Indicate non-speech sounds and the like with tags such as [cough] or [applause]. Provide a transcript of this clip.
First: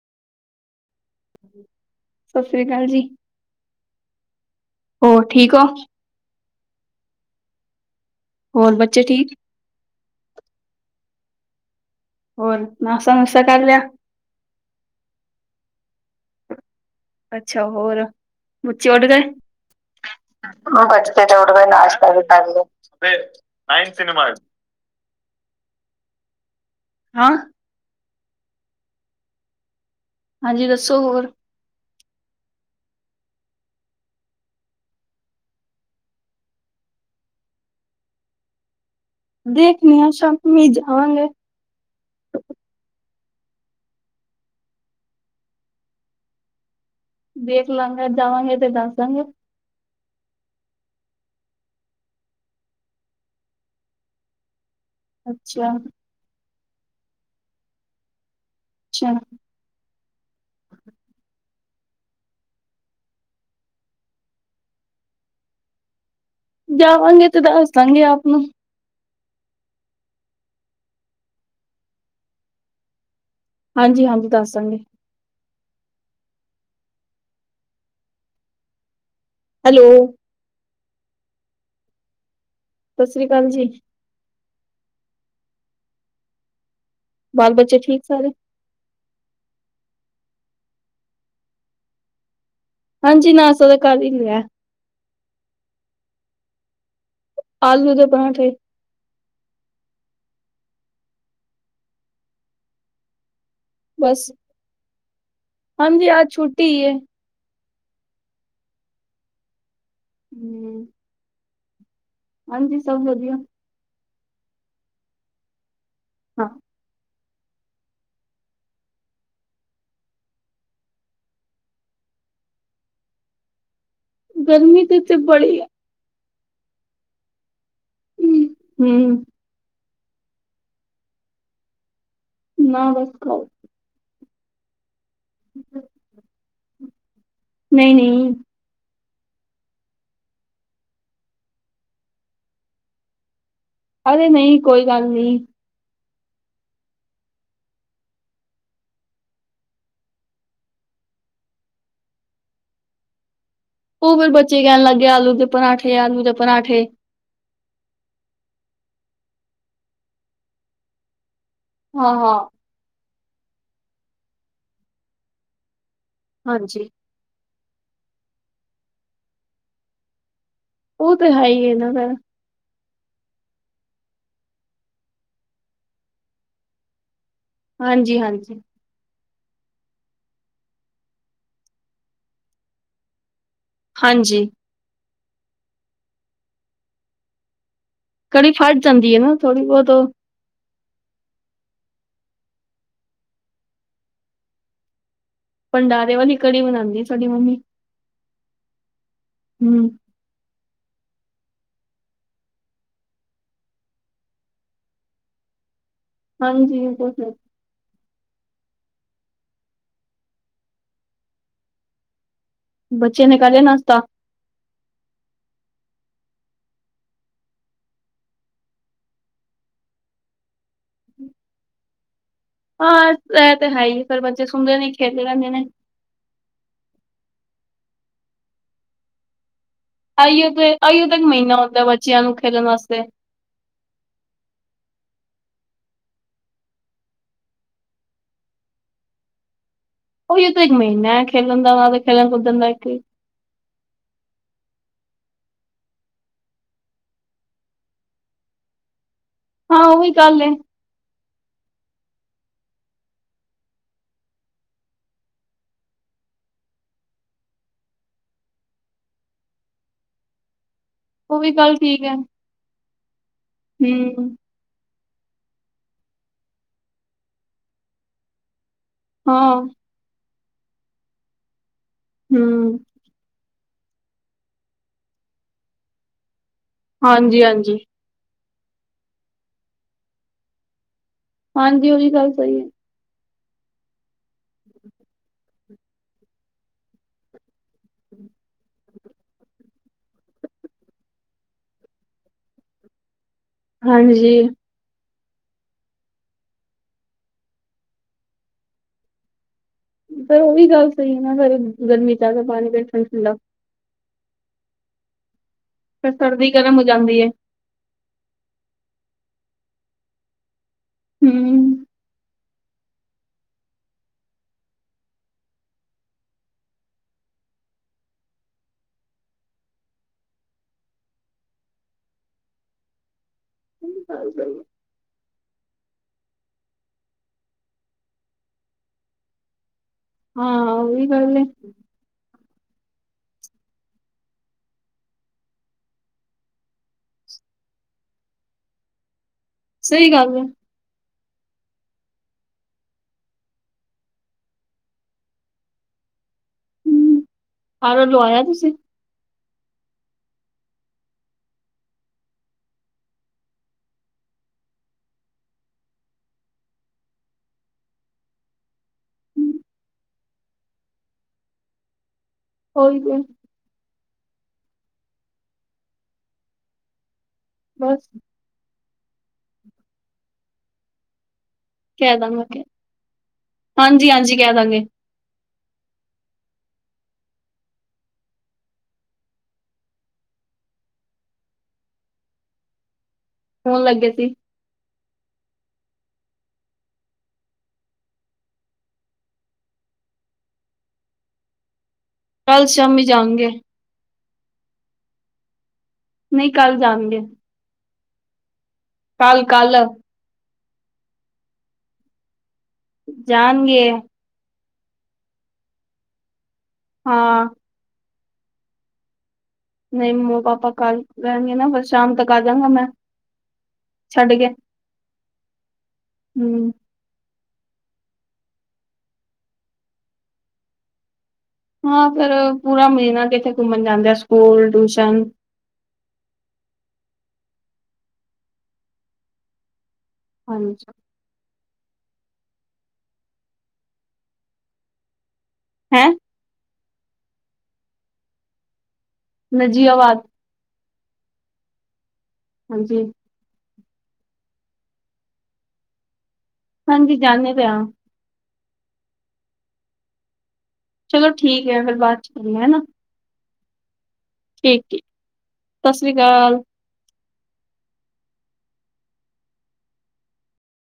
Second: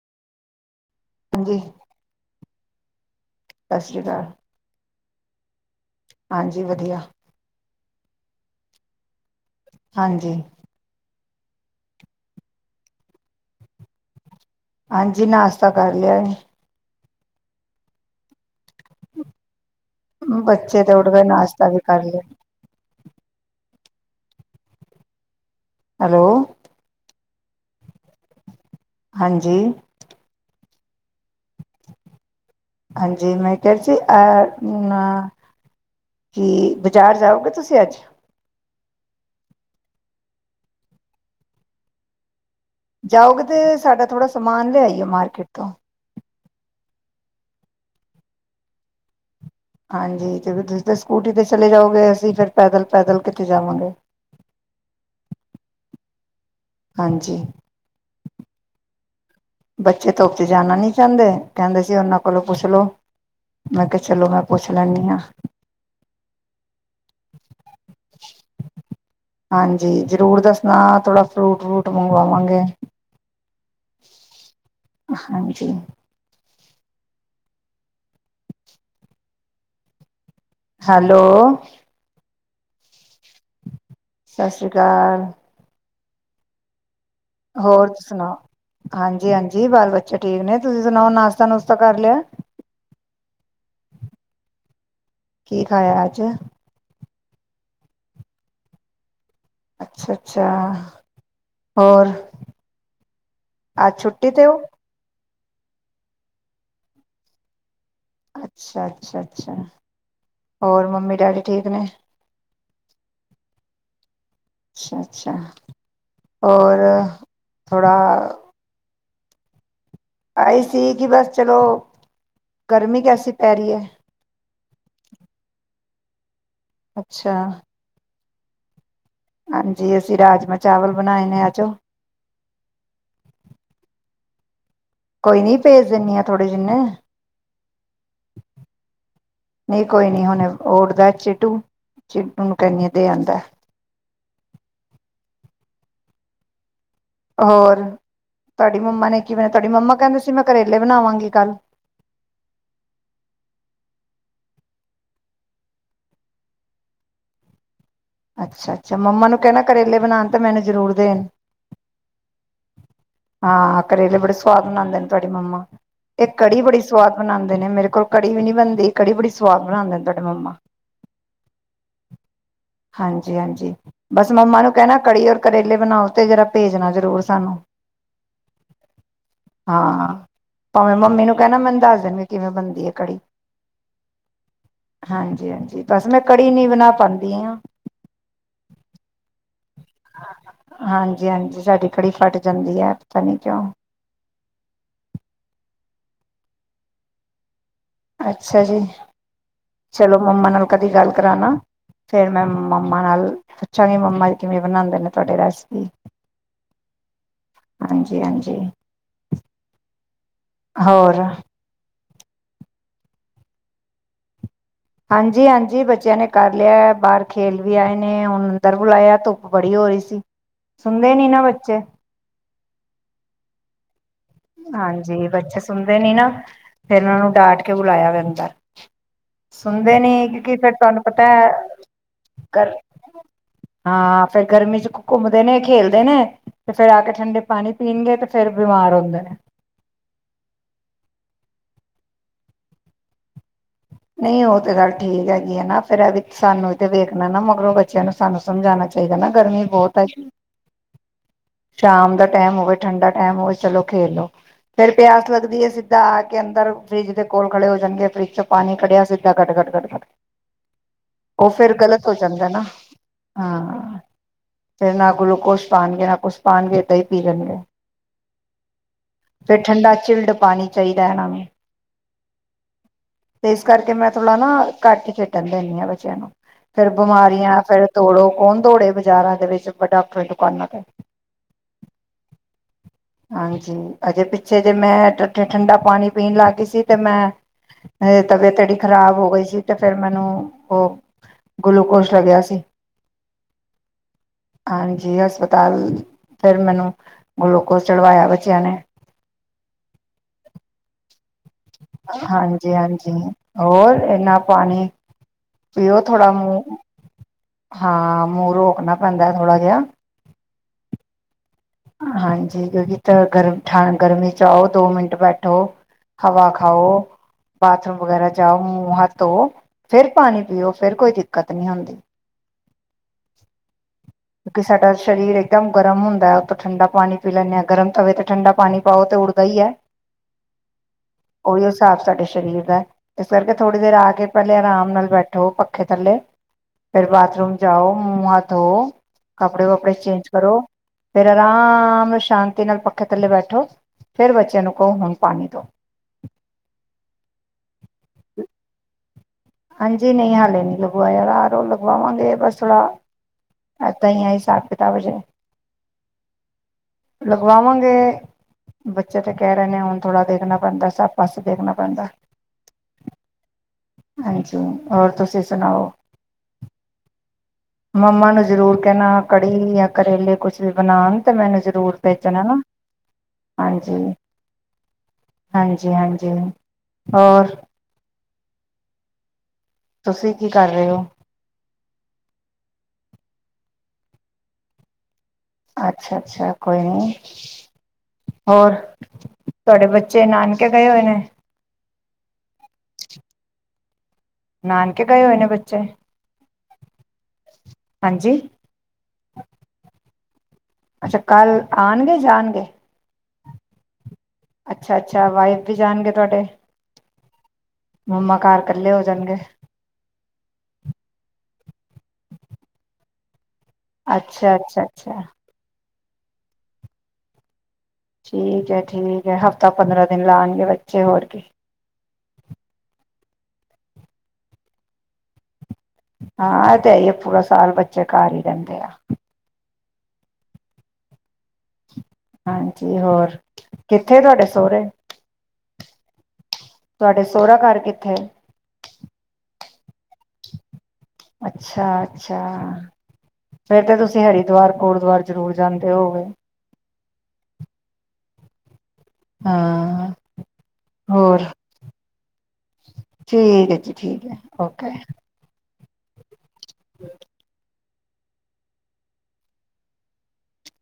ਸਸ ਰੀ ਕਾਲ ਜੀ। ਸਸ ਰੀ ਕਾਲ। ਹੋਰ ਠੀਕ ਔ ਹਾਂਜੀ ਵਧੀਆ। ਹੋਰ ਬੱਚੇ ਠੀਕ। ਹਾਂਜੀ, ਹੋਰ ਨਾਸ਼ਤਾ ਨੁਸਤਾ ਕਰ ਲਿਆ। ਹਾਂਜੀ ਨਾਸ਼ਤਾ ਕਰ ਲਿਆ ਐ। ਅੱਛਾ ਹੋਰ ਬੱਚੇ ਉੱਠ ਗਏ। ਬੱਚੇ ਤੇ ਉੱਠ [unintelligible] ਗਏ ਤੇੜ ਕੋਈ ਵੀ ਕਰ ਨਾਸ਼ਤਾ ਲਿਆ ਕੀਤਾ। [inaudible] ਹੈਲੋ, ਹੈਂ, ਹਾਂਜੀ, ਹਾਂਜੀ, ਦੱਸੋ ਹੋਰ ਹਾਂਜੀ ਮੈਂ ਕਿਹ ਰਹੀ ਸੀ, ਅ ਆ ਕਿ ਬਾਜ਼ਾਰ ਜਾਓਗੇ ਤੁਸੀਂ ਅੱਜ ਦੇਖਣੀ ਆ ਸ਼ਾਮੀ ਜਾਵਾਂਗੇ। ਜਾਓਗੇ ਤੇ ਸਾਡਾ ਥੋੜ੍ਹਾ ਸਮਾਨ ਲਿਆਈਓ ਮਾਰਕੀਟ ਤੋਂ [inaudible] ਹਾਂਜੀ ਤੇ ਫੇਰ ਤੁਸੀ ਤਾਂ ਸਕੂਟੀ ਤੇ ਚਲੇ ਜਾਓਗੇ, ਅਸੀਂ ਫਿਰ ਪੈਦਲ-ਪੈਦਲ ਕਿੱਥੇ ਜਾਵਾਂਗੇ। ਅੱਛਾ, ਹਾਂਜੀ, ਅੱਛਾ, ਬੱਚੇ ਧੁੱਪ ਜਾਣਾ ਨਹੀਂ ਚਾਂਦੇ ਕਹਿੰਦੇ ਸੀ ਉਹਨਾਂ ਕੋਲੋਂ ਪੁੱਛਲੋ। ਜਾਵਾਂਗੇ ਤੇ ਦੱਸਦਾਗੇ ਆਪ ਨੂੰ [unintelligible] ਹਾਂਜੀ-ਹਾਂਜੀ, ਦੱਸਦਾਂਗੇ। ਠੀ ਹੈਲੋ, ਹੈਲੋ, ਸਸ ਰੀ ਅਕਾਲ ਜੀ। ਸਸ ਰੀ ਕਾਲ। ਬਾਲ ਬੱਚੇ ਠੀਕ ਸਾਰੇ। ਹਾਂਜੀ-ਹਾਂਜੀ, ਬਾਲ ਬੱਚੇ ਠੀਕ ਨੇ ਤੁਸੀਂ ਸੁਣਾਓ ਨਾਸ਼ਤਾ ਨੁਸ਼ਤਾ ਕਰ ਲਿਆ। ਹਾਂਜੀ, ਨਾਸਤਾ ਤਾ ਕਰ ਹੀ ਲਿਆ। ਕੀ ਖਾਇਆ ਅੱਜ ਆਲੂ ਦੇ ਪਰਾਂਠੇ ਅੱਛਾ-ਅੱਛਾ, ਹੋਰ ਅੱਜ ਬਸ। ਛੁੱਟੀ ਤੇ ਔ ਹਾਂਜੀ ਅਜ ਛੁੱਟੀਏ ਅੱਛਾ, ਅੱਛਾ, ਅੱਛਾ। ਹੋਰ ਹੂੰ, ਮੰਮੀ ਡੈਡੀ ਠੀਕ ਨੇ ਹਾਂਜੀ ਸਭ ਵਧੀਆ ਅੱਛਾ, ਅੱਛਾ ਹਾਂ ਹੋਰ ਥੋੜ੍ਹਾ ਆਈ ਸੀ ਕਿ ਬਸ ਚਲੋ ਗਰਮੀ ਕੈਸੀ ਪੈ ਰਹੀ ਹੈ। ਗਰਮੀ ਤਾਂ ਇਥੇ ਬੜੀ ਆ ਅੱਛਾ। ਹੁੰ। ਜੀ ਅਸੀਂ ਰਾਜਮਾ ਚਾਵਲ ਬਣਾਏ ਨੇ ਆਜੋ ਨਾ ਬਸ ਖ ਕੋਈ ਨੀ ਭੇਜ ਦਿੰਨੀ ਆ ਥੋੜੇ ਜਿਨੇ ਨਹੀਂ, ਨਹੀਂ ਨਹੀਂ ਕੋਈ ਨਹੀਂ ਹੁਣ ਉੱਠਦਾ ਚਿੱਟੂ, ਚਿੱਟੂ ਨੂੰ ਕੈਨੀਆ ਦੇ ਆਉਂਦਾ। ਅਰੇ ਨਹੀਂ ਕੋਈ ਗੱਲ ਨਹੀ ਹੋਰ ਤੁਹਾਡੀ ਮੰਮਾ ਨੇ ਕੀ ਬਣਿਆ ਤੁਹਾਡੀ ਮੰਮਾ ਕਹਿੰਦੇ ਸੀ, ਮੈਂ ਕਰੇਲੇ ਬਣਾਵਾਂਗੀ ਕੱਲ ਉਹ ਫਿਰ ਬੱਚੇ ਕਹਿਣ ਲੱਗ ਗਏ ਆਲੂ ਦੇ ਪਰਾਂਠੇ ਆਲੂ ਦੇ ਪਰਾਂਠੇ ਅੱਛਾ, ਅੱਛਾ ਮੰਮਾ ਨੂੰ ਕਹਿਣਾ ਕਰੇਲੇ ਬਣਾਉਣ ਤਾਂ ਮੈਨੂੰ ਜ਼ਰੂਰ ਦੇਣ ਹਾਂ, ਹਾਂ ਹਾਂ ਕਰੇਲੇ ਬੜੇ ਸਵਾਦ ਬਣਾਉਂਦੇ ਨੇ ਤੁਹਾਡੀ ਮੰਮਾ ਇਹ ਕੜੀ ਬੜੀ ਹਾਂਜੀ ਸਵਾਦ ਬਣਾਉਂਦੀ। ਨੇ ਮੇਰੇ ਕੋਲ ਕੜੀ ਵੀ ਨੀ ਬਣਦੀ ਕੜੀ ਬੜੀ ਸਵਾਦ ਬਣਾਉਦੇ ਤੁਹਾਡੇ ਮੰਮਾ ਉਹ ਤੇ ਹੈ ਹੀ ਹੈਨਾਂ ਫੇਰ ਹਾਂਜੀ, ਹਾਂਜੀ ਬਸ ਮੰਮਾ ਨੂੰ ਕਹਿਣਾ ਕੜੀ ਔਰ ਕਰੇਲੇ ਬਣਾਓ ਤੇ ਜਰਾ ਭੇਜਣਾ ਜ਼ਰੂਰ ਸਾਨੂੰ ਹਾਂਜੀ, ਹਾਂਜੀ ਹਾਂ ਭਾਵੇਂ ਮੰਮੀ ਨੂੰ ਕਹਿਣਾ ਮੈਨੂੰ ਦੱਸ ਦੇਣਗੇ ਕਿਵੇਂ ਬਣਦੀ ਹੈ ਕੜੀ ਹਾਂਜੀ। ਹਾਂਜੀ, ਹਾਂਜੀ ਬਸ ਮੈਂ ਕੜੀ ਨੀ ਬਣਾ ਪਾਉਂਦੀ ਹਾਂ ਕੜੀ ਫਟ ਜਾਂਦੀ ਹੈ ਨਾ, ਥੋੜੀ ਬਹੁਤ ਉਹ ਹਾਂਜੀ, ਹਾਂਜੀ ਸਾਡੀ ਕੜੀ ਫਟ ਜਾਂਦੀ ਹੈ, ਪਤਾ ਨੀ ਕਿਉਂ ਦਾਰੇ ਵਾਲੀ ਕੜੀ ਬਣਾਉਂਦੀ ਸਾਡੀ ਮਮੀ ਅੱਛਾ ਜੀ ਚਲੋ ਮੰਮਾ ਨਾਲ ਕਦੀ ਗੱਲ ਕਰਾਣਾ ਫੇਰ ਮੈਂ ਮੰਮਾ ਨਾਲ ਪੁੱਛਾਂਗੀ ਮੰਮਾ ਜੀ ਕਿਵੇਂ ਬਣਾਉਂਦੇ ਨੇ ਤੁਹਾਡੀ ਰੈਸਪੀ ਹਾਂਜੀ ਬ ਹਾਂਜੀ, ਹਾਂਜੀ ਹੋਰ ਬੱਚੇ ਨੇ ਕਰ ਲਿਆ ਨਾਸ਼ਤਾ ਹਾਂਜੀ, ਹਾਂਜੀ ਬੱਚਿਆਂ ਨੇ ਕਰ ਲਿਆ ਬਾਹਰ ਖੇਲ ਵੀ ਆਏ ਨੇ, ਹੁਣ ਅੰਦਰ ਬੁਲਾਇਆ ਧੁੱਪ ਬੜੀ ਹੋ ਰਹੀ ਸੀ ਸੁਣਦੇ ਨੀ ਨਾ ਬੱਚੇ ਹਾਂ ਇਹ ਤੇ ਹੈ ਹੀ ਫਿਰ ਬੱਚੇ ਸੁਣਦੇ ਨੀ ਖੇਲਦੇ ਹਾਂਜੀ ਰਹਿੰਦੇ ਬੱਚੇ ਨੇ ਸੁਣਦੇ ਨੀ ਨਾ ਫੇਰ ਉਹ ਨੂੰ ਡਾਟ ਕਿਉ ਬੁਲਾਇਆ ਹੈਗਾ ਸੁਣਦੇ ਨੇ ਆਈਓ ਕਿਉਂਕਿ ਤੇ ਫਿਰ ਤੁਹਾਨੂੰ ਆਈਓ ਤਾਂ ਇੱਕ ਪਤਾ ਮਹੀਨਾ ਹੁੰਦਾ ਬੱਚਿਆਂ ਨੂੰ ਖੇਲਣ ਵਾਸਤੇ। ਹਾਂ ਫਿਰ ਗਰਮੀ ਚੋ ਘੁੰਮਦੇ ਨੇ ਖੇਡਦੇ ਨੇ, ਤੇ ਫੇਰ ਆ ਕੇ ਠੰਡੇ ਪਾਣੀ ਪੀਣਗੇ ਤੇ ਫੇਰ ਬਿਮਾਰ ਹੁੰਦੇ ਨੇ। ਉਹੀਉ ਤਾਂ, ਇੱਕ ਮਹੀਨਾ ਖੇਡਣ ਦਾ ਨਾਲੇ ਖੇਡਣ ਕੁੱਦਣ ਦਾ ਇੱਕ ਹੀ। ਨਹੀਂ ਉਹ ਤੇ ਗੱਲ ਠੀਕ ਹੈਗੀ ਆ ਨਾ, ਫੇਰ ਇਹ ਵੇ ਸਾਨੂੰ ਤੇ ਵੇਖਣਾ ਨਾ, ਮਗਰੋਂ ਬੱਚਿਆਂ ਨੂੰ ਸਾਨੂੰ ਸਮਝਾਉਣਾ ਚਾਹੀਦਾ ਨਾ। ਗਰਮੀ ਹਾਂ ਬਹੁਤ ਉਹ ਹੈ। ਵੀ ਗੱਲ ਏ। ਸ਼ਾਮ ਦਾ ਟਾਈਮ ਹੋਵੇ, ਠੰਡਾ ਟਾਈਮ ਹੋਵੇ ਚਲੋ ਖੇਲੋ, ਫੇਰ ਪਿਆਸ ਲੱਗਦੀ ਹੈ, ਸਿੱਧਾ ਆ ਕੇ ਅੰਦਰ ਫਰਿੱਜ ਦੇ ਕੋਲ ਖੜੇ ਹੋ ਜਾਣਗੇ ਫਰਿੱਜ ਚ- ਪਾਣੀ ਕੱਢਿਆ ਸਿੱਧਾ ਘੱਟ- ਘੱਟ, ਘੱਟ- ਘਟ। ਉਹ ਵੀ ਫਿਰ ਗੱਲ ਠੀਕ ਗ਼ਲਤ ਹੋ ਹੈ ਜਾਂਦਾ ਨਾ। ਹਾਂ। ਹੂੰ ਫਿਰ ਨਾ ਗਲੂਕੋਸ ਪਾਉਣਗੇ, ਨਾ ਕੁਛ ਪਾਉਣਗੇ ਇਦਾ ਹੀ ਪੀ ਲੈਣਗੇ। ਫੇਰ ਹਾਂ ਠੰਡਾ ਚਿਲਡ, ਪਾਣੀ ਚਾਹੀਦਾ ਇਹਨਾ ਨੂੰ। ਹੂੰ। ਤੇ, ਇਸ ਕਰਕੇ ਮੈਂ ਥੋੜਾ ਨਾ ਘੱਟ ਹੀ ਖੇਡਣ ਦਿੰਦੀ ਹਾਂ ਬੱਚਿਆਂ ਨੂੰ। ਫੇਰ ਬਿਮਾਰੀਆਂ ਹਾਂਜੀ-ਹਾਂਜੀ। ਫੇਰ [unintelligible] ਦੋੜਾ ਕੌਣ ਦੌੜੇ ਬਾਜ਼ਾਰਾਂ ਦੇ ਵਿੱਚ ਫਟਾਫਟ ਦੁਕਾਨਾਂ ਤੇ। ਹਾਂਜੀ, ਉਹੀ ਗੱਲ ਸਹੀ ਹੈ। ਹਾਂਜੀ, ਅਜੇ ਪਿੱਛੇ ਜੇ ਮੈਂ, [unintelligible] ਠੰਡਾ ਪਾਣੀ ਪੀਣ ਲੱਗ ਗਈ ਸੀ ਤੇ ਮੈਂ- ਮੇਰੀ ਤਬੀਅਤ ਐਡੀ ਖ਼ਰਾਬ ਹੋ ਗਈ ਸੀ, ਤੇ ਫੇਰ ਮੈਨੂੰ ਉਹ ਗਲੂਕੋਸ ਲੱਗਿਆ ਸੀ। ਹਾਂਜੀ। ਜੀ ਹਸਪਤਾਲ ਫੇਰ ਮੈਨੂੰ, ਗਲੂਕੋਸ ਚੜਵਾਇਆ ਬੱਚਿਆਂ ਨੇ। ਪਰ ਉਹੀ ਗੱਲ ਸਹੀ ਹੈ, ਨਾ ਕਰਨ। ਹਾਂਜੀ- ਹਾਂਜੀ, ਹੋਰ? ਇਨਾ ਪਾਣੀ। ਪਿਓ ਫਿਰ ਥੋੜਾ ਸਰਦੀ ਮੂੰਹ। ਗਰਮ ਹੋ ਜਾਂਦੀ ਹੈ ਮੂੰਹ ਰੋਕਣਾ ਪੈਂਦਾ ਹੈ ਥੋੜਾ ਜਿਹਾ। ਹੂੰ। ਹਾਂਜੀ, ਕਿਉਂਕਿ [unintelligible] ਗਰਮੀ ਚ ਆਓ ਦੋ ਮਿੰਟ ਬੈਠੋ, ਹਵਾ ਖਾਓ, ਬਾਥਰੂਮ ਵਗੈਰਾ ਜਾਓ, ਮੂੰਹ ਹੱਥ ਧੋਉ ਫੇਰ ਪਾਣੀ ਪੀਓ ਫੇਰ ਕੋਈ ਦਿੱਕਤ ਨੀ ਹੁੰਦੀ। ਕਿਉਂਕਿ ਸਾਡਾ ਵੀ, ਸਰੀਰ ਇੱਕਦਮ ਗਰਮ ਹੁੰਦਾ ਹੈ। ਉਤੋਂ ਠੰਡਾ ਪਾਣੀ ਪੀ ਲੈਂਦੇ ਹਾਂ, ਗਰਮ ਤਵੇ ਤੇ ਠੰਡਾ ਪਾਣੀ ਪਾਓ ਤੇ ਉੱਲਦਾ ਹੀ ਹੈ। ਹਾਂ ਉਹੀ ਗੱਲ ਏ ਉਹੀ ਹਿਸਾਬ ਸਾਡੇ ਸਰੀਰ, ਇਸ ਕਰਕੇ ਥੋੜੀ ਦੇਰ ਆ ਕੇ, ਪਹਿਲੇ ਆਰਾਮ ਨਾਲ ਬੈਠੋ ਪੱਖੇ ਥੱਲੇ, ਫੇਰ ਬਾਥਰੂਮ ਜਾ ਆਓ ਮੂੰਹ ਹੱਥ ਧੋਓ। ਕੱਪੜੇ- ਵਪੜੇ ਸਹੀ ਚੇਂਜ ਗੱਲ ਏ ਕਰੋ। ਫਿਰ ਆਰਾਮ ਸ਼ਾਂਤੀ ਨਾਲ ਪੱਖੇ ਥੱਲੇ ਬੈਠੋ, ਫੇਰ ਬੱਚਿਆਂ ਨੂੰ ਕਹੋ, ਹੁਣ ਪਾਣੀ ਦਿਓ। ਹੂੰ-ਹੂੰ, ਆਰੋ, ਲੋਆਇਆ ਹੈ ਤੁਸੀਂ? ਹਾਂਜੀ ਨਹੀਂ, ਹਾਲੇ ਨੀ ਲਗਵਾਇਆ, ਆਰੋ ਲਗਵਾਵਾਂਗੇ ਬਸ ਥੋੜਾ ਏਦਾਂ ਹੀ ਹੈ ਹਿਸਾਬ - ਕਿਤਾਬ ਅਜੇ ਲਗਵਾਵਾਂਗੇ, ਬੱਚੇ ਤੇ ਕਹਿ ਰਹੇ ਨੇ ਹੁਣ ਥੋੜਾ ਦੇਖਣਾ! ਪੈਂਦਾ ਸਭ ਪਾਸੇ ਦੇਖਣਾ ਪੈਂਦਾ ਹੈ। ਉਹੀ ਤੇ। ਹਾਂਜੀ, ਹੋਰ ਤੁਸੀਂ ਸੁਣਾਓ? ਬਸ ਮੰਮਾ ਨੂੰ ਜ਼ਰੂਰ। ਕਹਿਣਾ ਕੜੀ ਜਾਂ ਕਰੇਲੇ ਕੁਛ ਵੀ ਬਣਾਉਣ ਤੇ ਮੈਨੂੰ। ਜ਼ਰੂਰ ਕਹਿ ਭੇਜਣਾ ਨਾ ਦੇਗਾ ਹਾਂਜੀ ਹਾਂਜੀ ਕਹਿ ਦਾਂਗੇ। ਹਾਂਜੀ ਹਾਂਜੀ ਹੋਰ। ਤੁਸੀਂ ਕੀ ਕਰ ਰਹੇ ਹੋ? ਸੌਣ ਲੱਗੇ ਸੀ। ਅੱਛਾ ਅੱਛਾ ਕੋਈ ਨੀ ਹੋਰ ਤੁਹਾਡੇ ਬੱਚੇ ਨਾਨਕੇ ਗਏ ਹੋਏ ਨੇ। ਕੱਲ ਸ਼ਾਮੀ ਜਾਣਗੇ ਨਾਨਕੇ ਗਏ ਹੋਏ ਨੇ ਬੱਚੇ? ਨਹੀਂ ਕੱਲ ਜਾਣਗੇ। ਹਾਂਜੀ। ਕੱਲ ਕੱਲ। ਅੱਛਾ ਕੱਲ ਆਉਣਗੇ ਜਾਣਗੇ। ਜਾਣਗੇ। ਅੱਛਾ ਅੱਛਾ ਵਾਈਫ ਵੀ ਜਾਣਗੇ ਤੁਹਾਡੇ? ਹਾਂ। ਮੰਮਾ ਘਰ ਇਕੱਲੇ ਹੋ ਜਾਣਗੇ? ਨਹੀਂ ਮੰਮੋ ਪਾਪਾ ਕੱਲ ਰਹਿਣਗੇ ਨਾ ਫਿਰ ਸ਼ਾਮ ਤੱਕ ਆ ਜਾਗਾ ਮੈਂ। ਅੱਛਾ ਅੱਛਾ ਅੱਛਾ। ਹੂੰ। ਠੀਕ ਹੈ ਠੀਕ ਹੈ ਹਫ਼ਤਾ ਪੰਦਰਾਂ ਦਿਨ ਲਾਉਣਗੇ ਬੱਚੇ ਹੋਰ ਕੀ। ਹਾਂ ਫਿਰ ਪੂਰਾ ਮਹੀਨਾ ਕਿੱਥੇ ਘੁੰਮਣ ਜਾਂਦੇ ਆ ਸਕੂਲ ਟਿਊਸ਼ਨ। ਹਾਂ ਇਸੇ [unintelligible] ਤੇ ਹੈ ਪੂਰਾ ਸਾਲ ਬੱਚੇ ਘਰ ਹੀ ਰਹਿੰਦੇ ਆ। ਹਾਂਜੀ। ਹਾਂਜੀ ਹੋਰ ਕਿੱਥੇ ਤੁਹਾਡੇ ਸਹੁਰੇ? ਹੈਂ। ਤੁਹਾਡੇ ਸੋਹਰਾ ਘਰ ਕਿੱਥੇ ਹੈ? ਨਜ਼ੀਆਬਾਦ। ਅੱਛਾ। ਅੱਛਾ। ਹਾਂਜੀ ਫੇਰ ਤੇ ਤੁਸੀਂ ਹਰਿਦੁਆਰ ਗੁਰਦੁਆਰੇ ਜਰੂਰ ਜਾਂਦੇ ਹੋਗੇ। ਹਾਂਜੀ ਜਾਣੇ ਤੇ ਹੈ। ਹਾਂ। ਚਲੋ ਹੋਰ ਠੀਕ ਹੈ ਫਿਰ ਬਾਅਦ ਕਰਨਾ ਹਨਾ। ਠੀਕ ਹੈ ਜੀ। ਠੀਕ ਹੈ ਓਕੇ। ਸਤਿ ਸ਼੍ਰੀ ਅਕਾਲ। [inaudible]